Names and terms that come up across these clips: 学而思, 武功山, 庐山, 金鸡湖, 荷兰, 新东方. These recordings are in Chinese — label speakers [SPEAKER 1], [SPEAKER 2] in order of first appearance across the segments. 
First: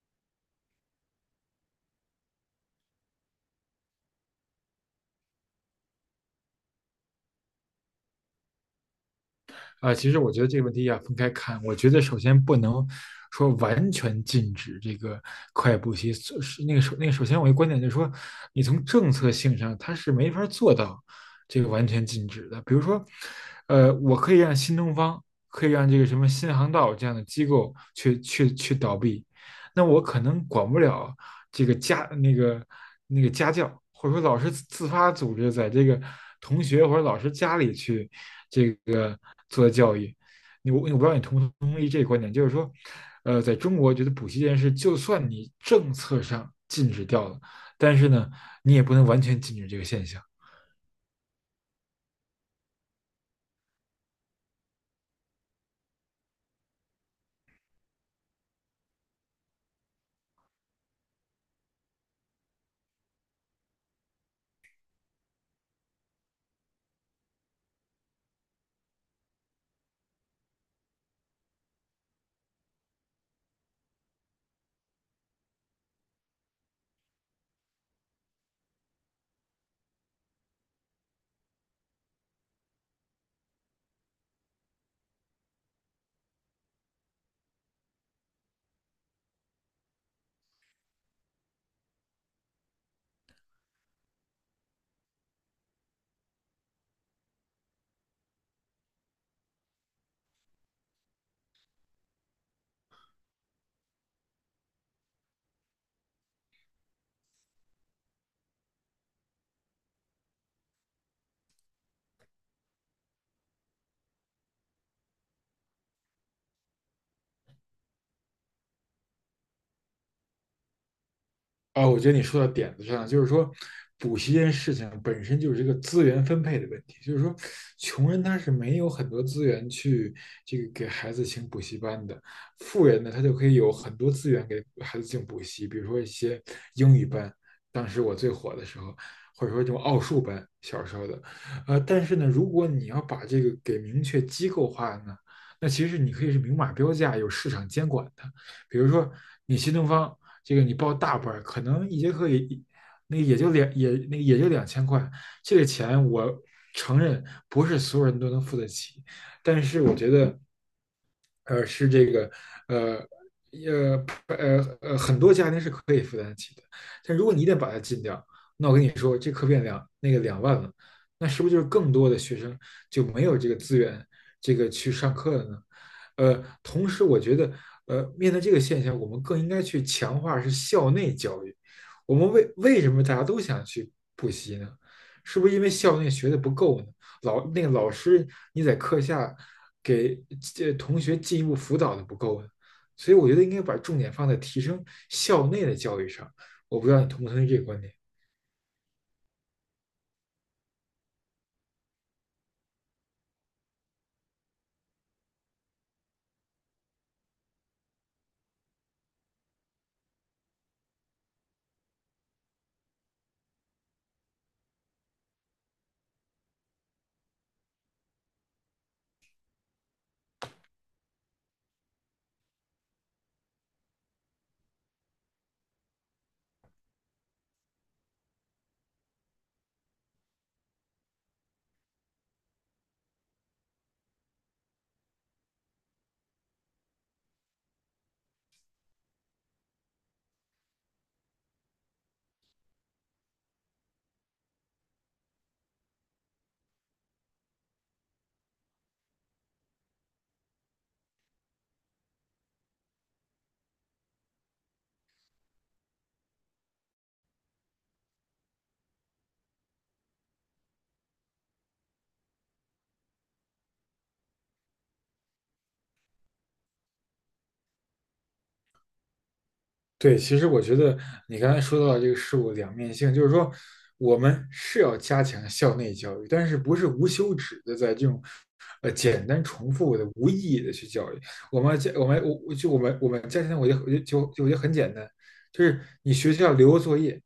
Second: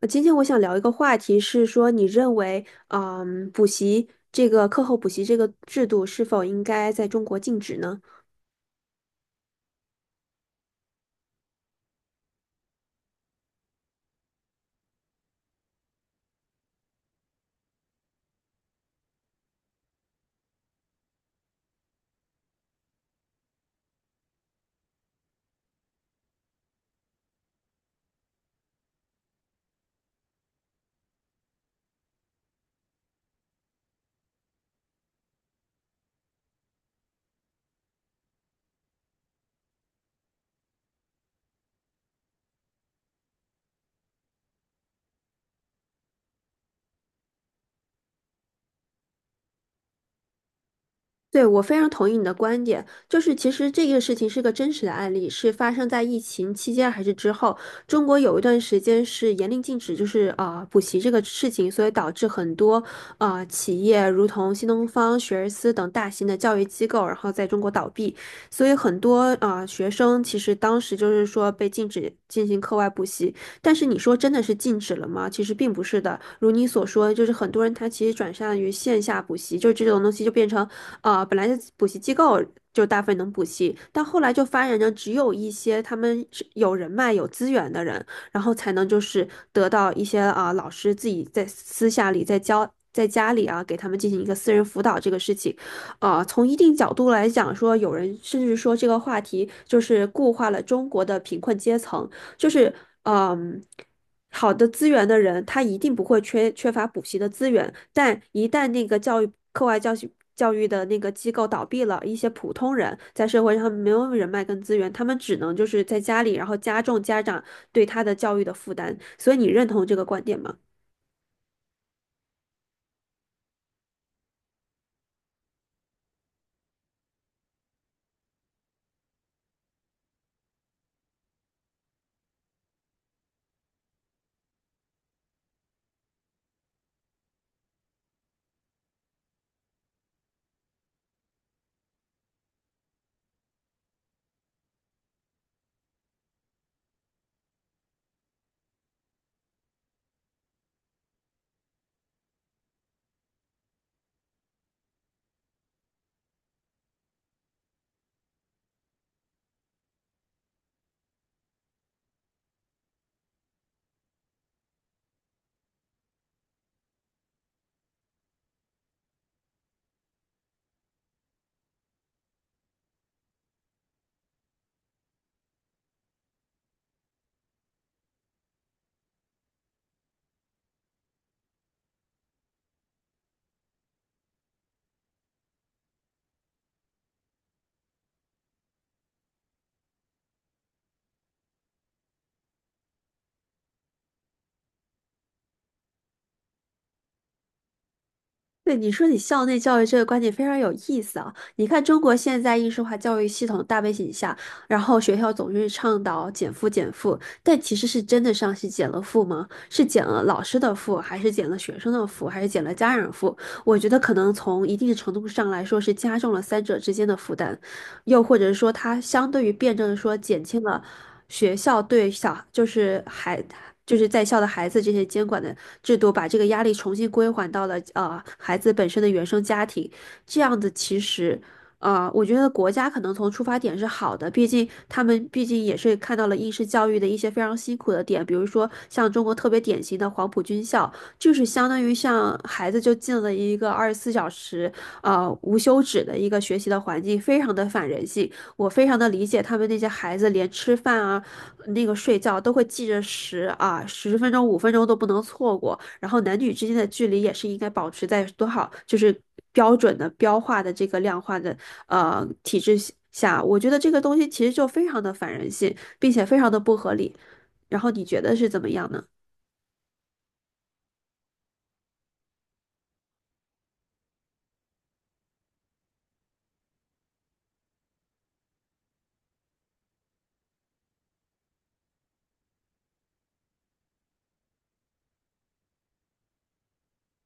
[SPEAKER 1] 今天我想聊一个话题，是说你认为，补习这个课后补习这个制度是否应该在中国禁止呢？
[SPEAKER 2] 啊、其实我觉得这个问题要分开看。我觉得首先不能说完全禁止这个快步习，是那个首那个首先我一观点就是说，你从政策性上它是没法做到这个完全禁止的。比如说，我可以让新东方，可以让这个什么新航道这样的机构去倒闭，那我可能管不了这个家那个那个家教，或者说老师自发组织在这个同学或者老师家里去这个做的教育。你我不知道你同不同意这个观点，就是说，在中国觉得补习这件事，就算你政策上禁止掉了，但是呢，你也不能完全禁止这个现象。
[SPEAKER 1] 对，我非常同意你的观点，就是其实这个事情是个真实的案例，是发生在疫情期间还是之后？中国有一段时间是严令禁止，就是补习这个事情，所以导致很多企业，如同新东方、学而思等大型的教育机构，然后在中国倒闭，所以很多学生其实当时就是说被禁止进行课外补习，但是你说真的是禁止了吗？其实并不是的，如你所说，就是很多人他其实转向于线下补习，就这种东西就变成。本来是补习机构就大部分能补习，但后来就发展成只有一些他们是有人脉、有资源的人，然后才能就是得到一些老师自己在私下里在教。在家里啊，给他们进行一个私人辅导这个事情，从一定角度来讲说，有人甚至说这个话题就是固化了中国的贫困阶层，就是嗯，好的资源的人，他一定不会缺乏补习的资源，但一旦那个教育课外教学。教育的那个机构倒闭了，一些普通人在社会上没有人脉跟资源，他们只能就是在家里，然后加重家长对他的教育的负担。所以你认同这个观点吗？
[SPEAKER 2] 啊，我觉得你说到点子上了，就是说，补习这件事情本身就是一个资源分配的问题，就是说，穷人他是没有很多资源去这个给孩子请补习班的，富人呢，他就可以有很多资源给孩子进补习，比如说一些英语班，当时我最火的时候，或者说这种奥数班，小时候的，但是呢，如果你要把这个给明确机构化呢，那其实你可以是明码标价，有市场监管的，比如说你新东方。这个你报大班儿可能一节课也那个也就两也那个也就2000块，这个钱我承认不是所有人都能付得起，但是我觉得，呃，是这个呃。呃很多家庭是可以负担得起的，但如果你一旦把它禁掉，那我跟你说，这课变2万了，那是不是就是更多的学生就没有这个资源，这个去上课了呢？同时我觉得面对这个现象，我们更应该去强化是校内教育。我们为什么大家都想去补习呢？是不是因为校内学的不够呢？老那个老师你在课下给这同学进一步辅导的不够呢？所以我觉得应该把重点放在提升校内的教育上。我不知道你同不同意这个观点。
[SPEAKER 1] 对，你说校内教育这个观点非常有意思啊！你看，中国现在应试化教育系统大背景下，然后学校总是倡导减负减负，但其实是真的上是减了负吗？是减了老师的负，还是减了学生的负，还是减了家长负？我觉得可能从一定程度上来说是加重了三者之间的负担。又或者说它相对于辩证的说减轻了学校对小就是孩就是在校的孩子这些监管的制度，把这个压力重新归还到了孩子本身的原生家庭，这样子其实。我觉得国家可能从出发点是好的，毕竟他们毕竟也是看到了应试教育的一些非常辛苦的点，比如说像中国特别典型的黄埔军校，就是相当于像孩子就进了一个二十四小时，无休止的一个学习的环境，非常的反人性。我非常的理解他们那些孩子，连吃饭啊、那个睡觉都会记着时啊，十分钟、五分钟都不能错过。然后男女之间的距离也是应该保持在多少，就是标准的标化的这个量化的体制下，我觉得这个东西其实就非常的反人性，并且非常的不合理。然后你觉得是怎么样呢？
[SPEAKER 2] 对，其实我觉得你刚才说到的这个事物的两面性，就是说我们是要加强校内教育，但是不是无休止的在这种简单重复的无意义的去教育。我们家我们我我就我们我们家庭我就我就就就我觉得很简单，就是你学校留个作业，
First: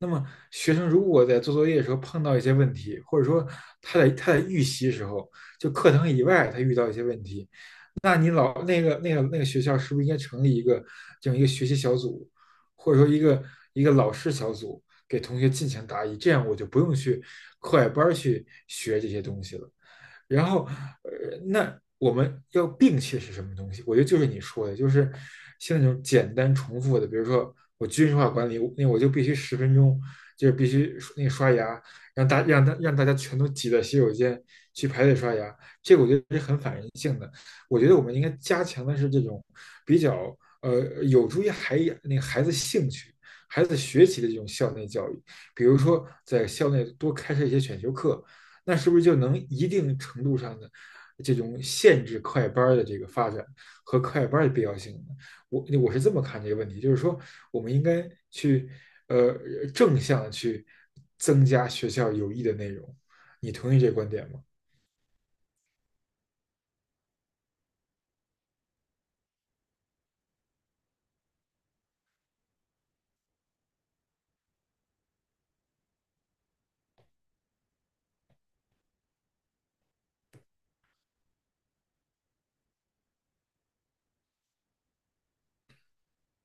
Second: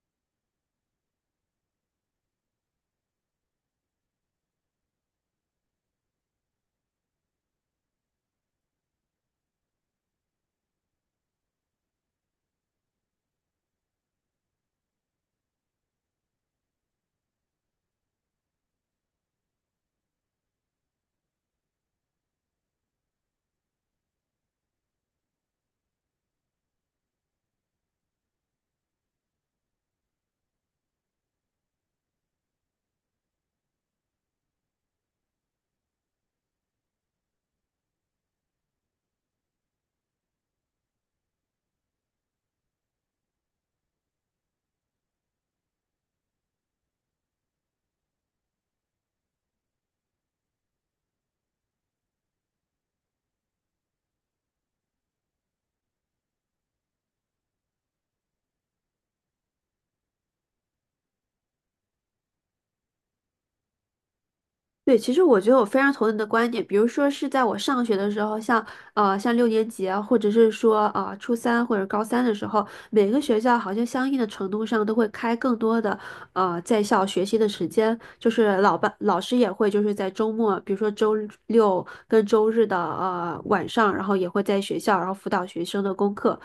[SPEAKER 2] 那么学生如果在做作业的时候碰到一些问题，或者说他在预习的时候，就课堂以外他遇到一些问题，那你老那个那个那个学校是不是应该成立一个这样一个学习小组，或者说一个一个老师小组，给同学进行答疑，这样我就不用去课外班去学这些东西了。然后，那我们要摒弃的是什么东西？我觉得就是你说的，就是像那种简单重复的，比如说我军事化管理，那我就必须十分钟，就是必须那个刷牙，让大家全都挤到洗手间去排队刷牙，这个我觉得是很反人性的。我觉得我们应该加强的是这种比较有助于孩那个孩子兴趣。孩子学习的这种校内教育，比如说在校内多开设一些选修课，那是不是就能一定程度上的这种限制快班的这个发展和快班的必要性呢？我是这么看这个问题，就是说我们应该去呃正向去增加学校有益的内容，你同意这观点吗？
[SPEAKER 1] 对，其实我觉得我非常同意你的观点。比如说是在我上学的时候，像像六年级啊，或者是说初三或者高三的时候，每个学校好像相应的程度上都会开更多的在校学习的时间，就是老班老师也会就是在周末，比如说周六跟周日的晚上，然后也会在学校然后辅导学生的功课。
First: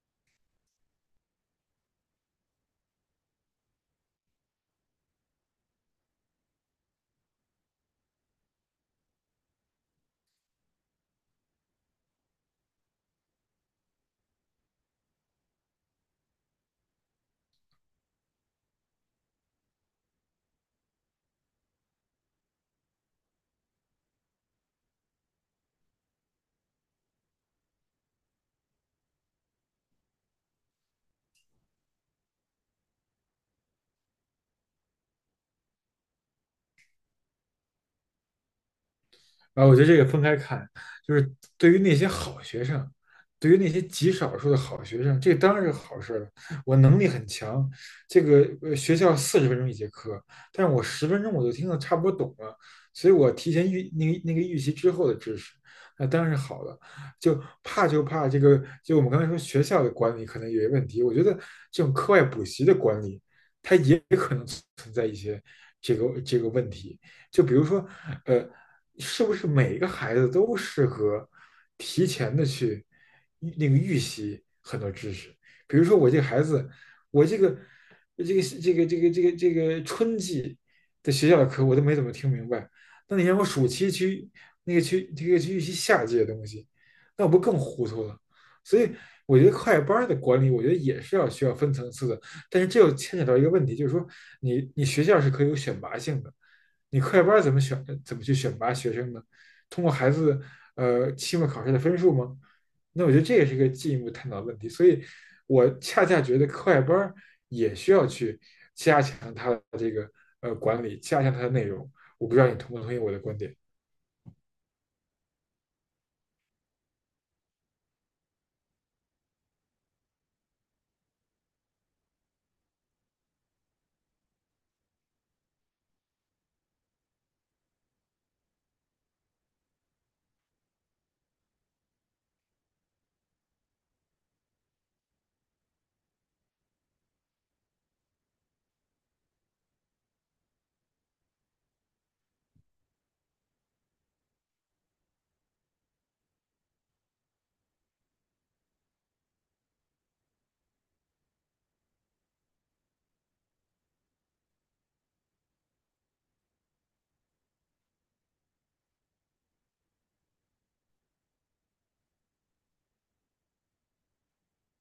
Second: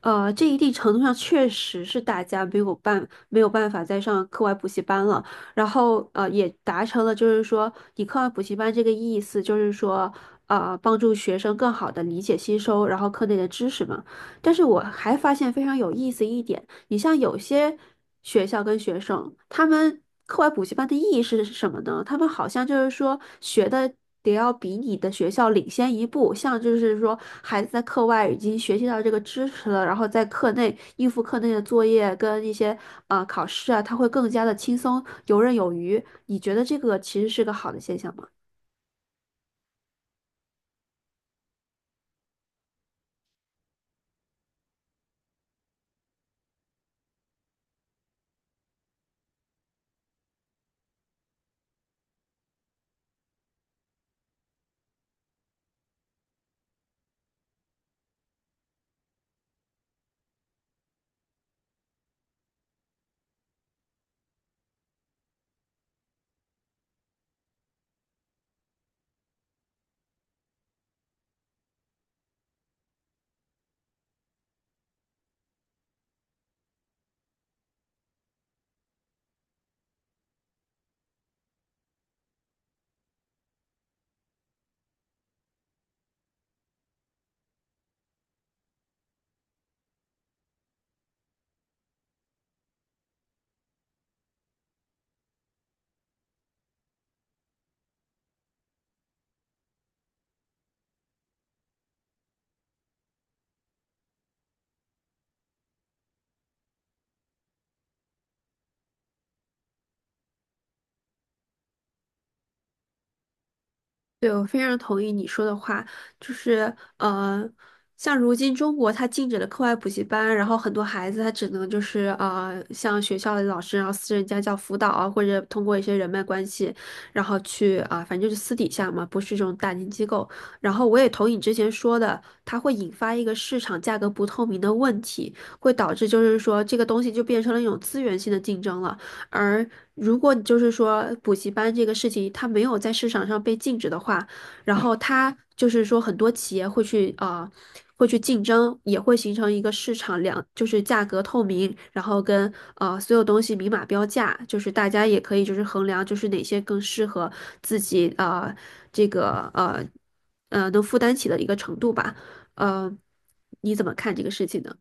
[SPEAKER 1] 这一定程度上确实是大家没有办法再上课外补习班了。然后也达成了就是说你课外补习班这个意思，就是说帮助学生更好的理解吸收，然后课内的知识嘛。但是我还发现非常有意思一点。你像有些学校跟学生，他们课外补习班的意义是什么呢？他们好像就是说学的得要比你的学校领先一步，像就是说孩子在课外已经学习到这个知识了，然后在课内应付课内的作业跟一些考试啊，他会更加的轻松游刃有余。你觉得这个其实是个好的现象吗？
[SPEAKER 2] 啊，我觉得这个分开看，就是对于那些好学生，对于那些极少数的好学生，这当然是好事了。我能力很强，这个学校40分钟一节课，但是我十分钟我就听得差不多懂了，所以我提前预那个那个预习之后的知识，那当然是好的。就怕就怕这个，就我们刚才说学校的管理可能有些问题，我觉得这种课外补习的管理，它也可能存在一些这个问题。就比如说，呃，是不是每个孩子都适合提前的去预那个预习很多知识？比如说我这个孩子，我这个春季的学校的课我都没怎么听明白，那你让我暑期去那个去这个去预习夏季的东西，那我不更糊涂了？所以我觉得快班的管理，我觉得也是要需要分层次的。但是这又牵扯到一个问题，就是说你学校是可以有选拔性的，你课外班怎么选？怎么去选拔学生呢？通过孩子期末考试的分数吗？那我觉得这也是一个进一步探讨的问题。所以，我恰恰觉得课外班也需要去加强它的这个管理，加强它的内容。我不知道你同不同意我的观点。
[SPEAKER 1] 对，我非常同意你说的话，就是呃，像如今中国它禁止了课外补习班，然后很多孩子他只能像学校的老师，然后私人家教辅导啊，或者通过一些人脉关系，然后去反正就是私底下嘛，不是这种大型机构。然后我也同意你之前说的，它会引发一个市场价格不透明的问题，会导致就是说这个东西就变成了一种资源性的竞争了。而如果你就是说补习班这个事情它没有在市场上被禁止的话，然后它就是说很多企业会去啊，会去竞争，也会形成一个市场就是价格透明，然后跟所有东西明码标价，就是大家也可以就是衡量就是哪些更适合自己这个呃能负担起的一个程度吧，呃，你怎么看这个事情呢？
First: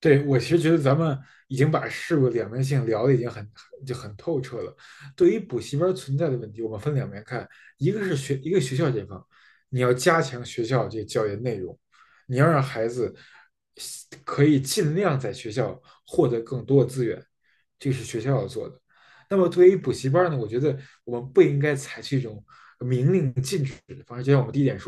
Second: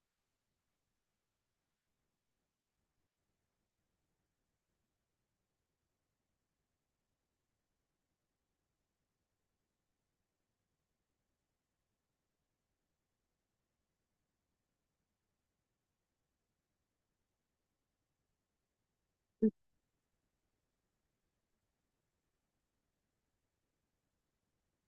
[SPEAKER 2] 对，我其实觉得咱们已经把事物两面性聊的已经很透彻了。对于补习班存在的问题，我们分两面看，一个是学一个学校这方，你要加强学校这个教研内容，你要让孩子可以尽量在学校获得更多的资源，这是学校要做的。那么对于补习班呢，我觉得我们不应该采取一种明令禁止的方式，就像我们第一点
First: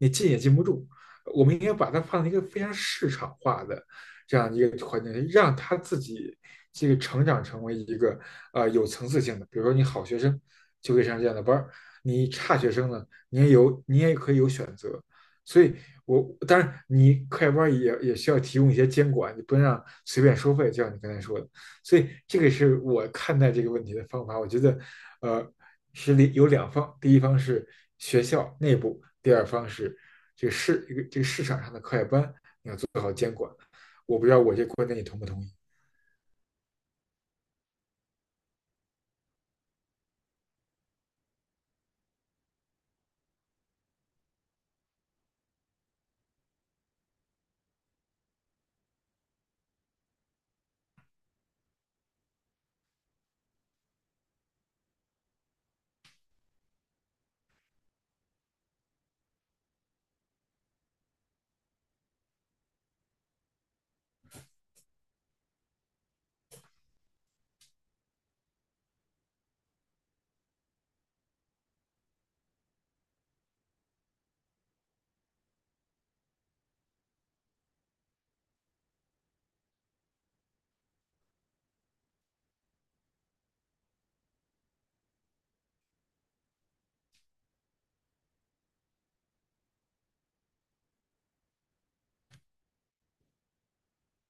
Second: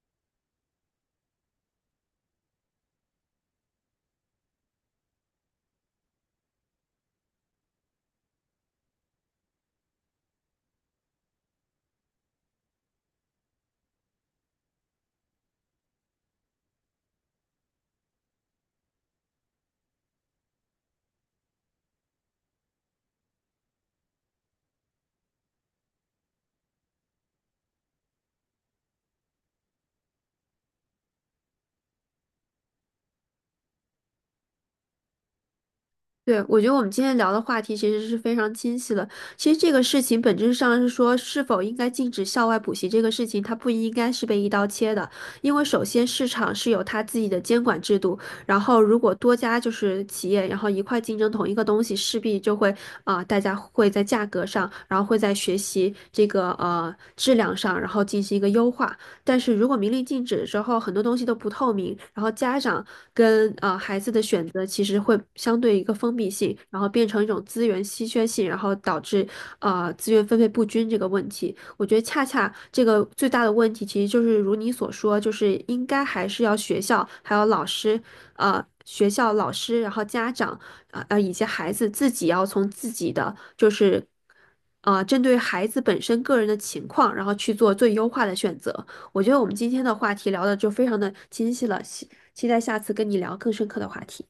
[SPEAKER 2] 你进也进不住。我们应该把它放在一个非常市场化的这样一个环境，让他自己这个成长成为一个有层次性的。比如说，你好学生就可以上这样的班你差学生呢，你也可以有选择。所以我，当然你快班也需要提供一些监管，你不能让随便收费，就像你刚才说的。所以这个是我看待这个问题的方法。我觉得，呃，是里有两方，第一方是学校内部，第二方是这个市场上的课外班。我不知道我这观点你同不同意？
[SPEAKER 1] 对，我觉得我们今天聊的话题其实是非常清晰的。其实这个事情本质上是说，是否应该禁止校外补习这个事情，它不应该是被一刀切的，因为首先市场是有它自己的监管制度，然后如果多家就是企业，然后一块竞争同一个东西，势必就会大家会在价格上，然后会在学习这个质量上，然后进行一个优化。但是如果明令禁止之后，很多东西都不透明，然后家长跟孩子的选择其实会相对一个封闭性，然后变成一种资源稀缺性，然后导致资源分配不均这个问题。我觉得恰恰这个最大的问题，其实就是如你所说，就是应该还是要学校还有老师，呃。学校老师，然后家长，以及孩子自己要从自己的就是，针对孩子本身个人的情况，然后去做最优化的选择。我觉得我们今天的话题聊的就非常的清晰了，期待下次跟你聊更深刻的话题。